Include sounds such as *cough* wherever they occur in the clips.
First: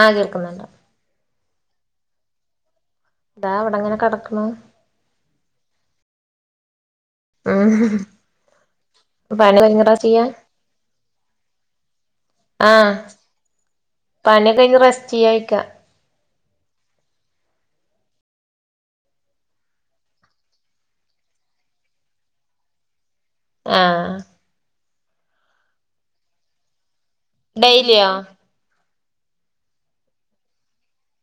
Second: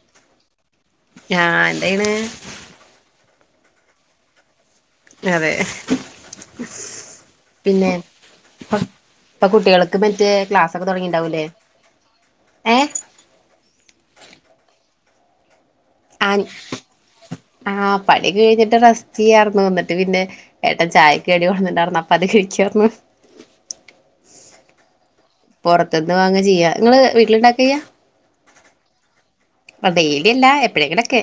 ആ കേൾക്കുന്നുണ്ട് ഞാൻ എന്തെയ്ണ് ദാ അവിടങ്ങനെ കിടക്കണു അതെ ഉം പിന്നെ ഇപ്പം പണി കഴിഞ്ഞ് ഇപ്പകുട്ടികൾക്ക് റസ്റ്റ് ചെയ്യാ പറ്റിയ ക്ലാസ്സൊക്കെ തുടങ്ങിയട്ടുണ്ടാവില്ലേ ഏ ആഹ് ചെയ്യാനിക്കാ ആ ആ പണിക്കെ കഴിഞ്ഞിട്ട് റസ്റ്റ് ചെയ്യായിർന്നു എന്നിട്ട് പിന്നെ ഏട്ടൻ ചായക്കടി കൊണ്ടുവന്നിട്ടുണ്ടായിരുന്നു അപ്പ അത് കഴിക്കാരുന്നു ആഹ് പൊറത്ത്ന്ന് വാങ്ങിയാ ചെയ്യാ നിങ്ങള് വീട്ടിലിണ്ടാക്ക്യ ഡെയിലിയോ അ ഡെയ്ലി അല്ല എപ്പഴെങ്കിലൊക്കെ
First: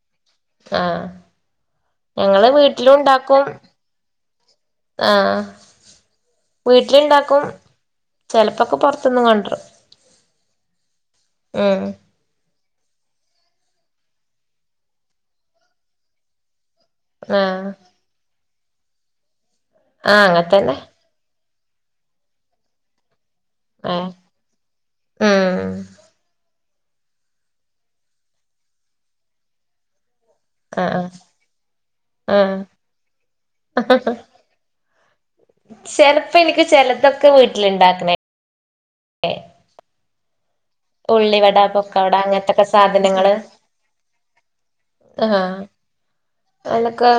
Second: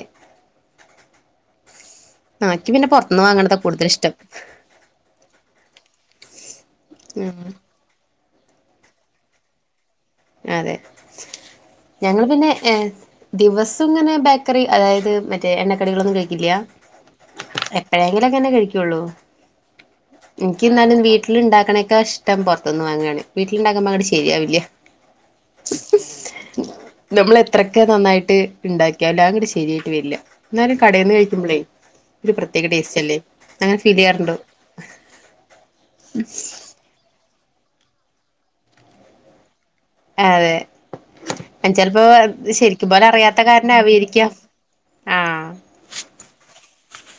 ആ ഞങ്ങള് എനിക്ക് പിന്നെ വീട്ടിലും പുറത്തുനിന്ന് ഉണ്ടാക്കും വാങ്ങണതാ കൂടുതൽ ഇഷ്ടം ആ വീട്ടിലുണ്ടാക്കും ഉം ചെലപ്പൊക്കെ പൊറത്തുന്നും വാങ്ങിത്തരും അതെ ഞങ്ങൾ പിന്നെ ഏ ദിവസം ഇങ്ങനെ ബേക്കറി അതായത് മറ്റേ എണ്ണക്കടികളൊന്നും കഴിക്കില്ല ആഹ് എപ്പഴങ്കിലൊക്കെ ഒന്ന് കഴിക്കും ക്കുള്ളൂ ആഹ് അങ്ങനത്തന്നെ എനിക്കിന്നാലും വീട്ടിൽ ഇണ്ടാക്ക അനേക്കായിഷ്ടം പുറത്തിന്ന് വാങ്ങാണ് വീട്ടിലിണ്ടാക്കുമ്പ അങ്ങട് ശരിയാവില്യ ആ നമ്മൾ എത്രക്കെ നന്നായിട്ട് ഇണ്ടാക്കിയാലും അതൊരു ശരിയായിട്ട് വരില്ല എന്നാലും ആഹ് ആഹ് കടയിന്ന് കഴിക്കുമ്പോളേ ഒരു ആഹ് പ്രത്യേക ടേസ്റ്റ് അല്ലേ അങ്ങനെ ഫീൽ ചെയ്യാറുണ്ടോ ചിലപ്പോ എനിക്ക് ചിലതൊക്കെ വീട്ടി ലിണ്ടാക്കണേ അതെ ഉള്ളിവട ചെലപ്പോ പൊക്കവട അങ്ങനത്തക്കെ ശരിക്കും പോലെ സാധനങ്ങള് അറിയാത്ത കാരണാവായിരിക്കാം ആഹ ആഹ് അതൊക്കെ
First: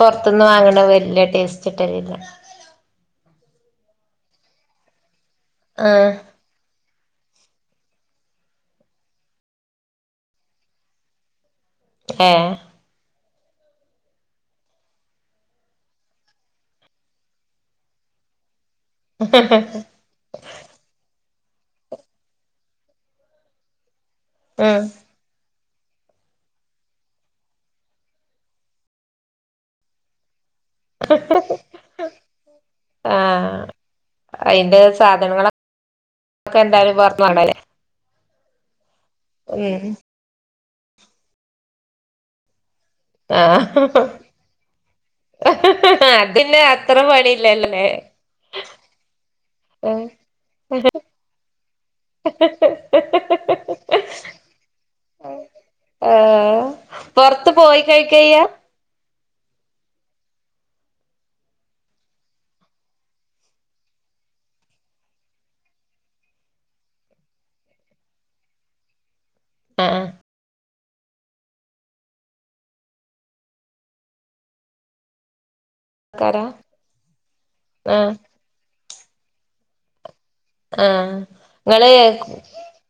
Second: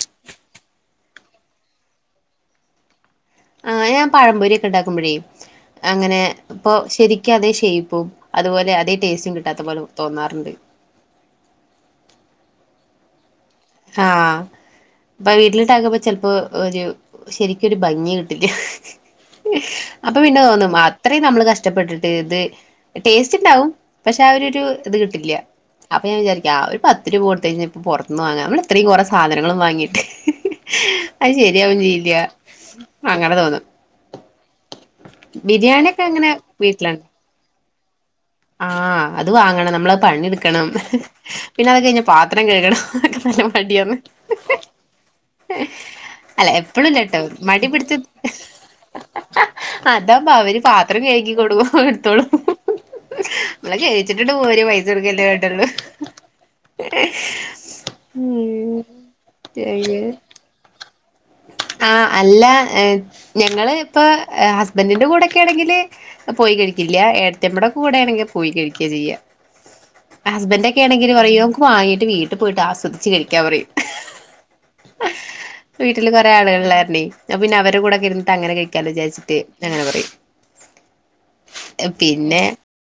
പൊറത്തൊന്ന് വാങ്ങണ വല്യ ടേസ്റ്റ് കിട്ടണില്ല ആ ഞാൻ പഴംപൊരി ഒക്കെ ഉണ്ടാക്കുമ്പൊഴേ ആഹ് അങ്ങനെ ഇപ്പൊ ശ എനിക്ക് അതേ ഷേയ്പ്പും അതുപോലെ അതേ ടേസ്റ്റും കിട്ടാത്ത പോലെ തോന്നാറുണ്ട് ഏ ആ അപ്പ വീട്ടിലിണ്ടാക്കുമ്പോ ചിലപ്പോ ഒരു ശരിക്കൊരു ഭംഗി കിട്ടില്ല അപ്പ പിന്നെ തോന്നും അത്രയും നമ്മള് കഷ്ടപ്പെട്ടിട്ട് ഇത് ടേസ്റ്റ് ഇണ്ടാവും പക്ഷെ ആ ഒരുരു ഉം ഇത് കിട്ടില്ല അപ്പൊ ഞാൻ വിചാരിക്കും ആ ഒരു പത്ത് രൂപ പോട്ടെ ഇനിയിപ്പെ പുറത്തന്ന് വാങ്ങ നമ്മൾ ഇത്രയും കുറെ സാധനങ്ങളും വാങ്ങീട്ട് അത് ശരിയാകും ചെയ്യില്ല അങ്ങനെ ആഹ് തോന്നും അയിന്റെ സാധനങ്ങളൊക്കെ ബിരിയാണിയൊക്കെ അങ്ങനെ എന്തായാലും വീട്ടിലാണ് പൊറത്ത്ന്ന് വാങ്ങണല്ലേ ആ അത് വാങ്ങണം ഉം നമ്മള് പണിയെടുക്കണം പിന്നെ അത് കയിഞ്ഞ് പാത്രം കഴുകണം അതക്കെ നല്ല ആഹ് മടിയാന്ന്. അല്ല അതിന്നെ എപ്പോളും അത്ര ഇല്ലാട്ടോ മടി പണിയില്ലല്ലോല്ലേ പിടിച്ച അതാവുമ്പോ അവര് പാത്രം കഴുകിക്കോളും നമ്മളെ കഴിച്ചിട്ടിട്ട് പോര് പൈസ കൊടുക്കല്ലേ വേണ്ടുള്ളൂ ആഹ് പൊറത്ത് പോയി കഴിക്കയ്യ ആ അല്ല ഞങ്ങള് ഇപ്പ ഹസ്ബൻറിന്റെ കൂടെയൊക്കെ ആണെങ്കില് പോയി കഴിക്കില്ല ഏടത്തമ്മടെ ഒക്കെ കൂടെ ആണെങ്കില് പോയി കഴിക്ക ചെയ്യാ ആഹ് ഹസ്ബെൻഡെ നെണെങ്കിൽ പറയും നമ്ക് വാങ്ങിട്ട് വീട്ടിൽ പോയിട്ട് ആസ്വദിച്ച് കഴിക്കാ പറയും *unintelligible* ആഹ് പിന്നെ അവരെ കൂടെ ഇര്ന്ന്ട്ടങ്ങനെ കഴി വിചാരിച്ചിട്ട് അങ്ങനെ പറയും ആ പിന്നെ ഇങ്ങള്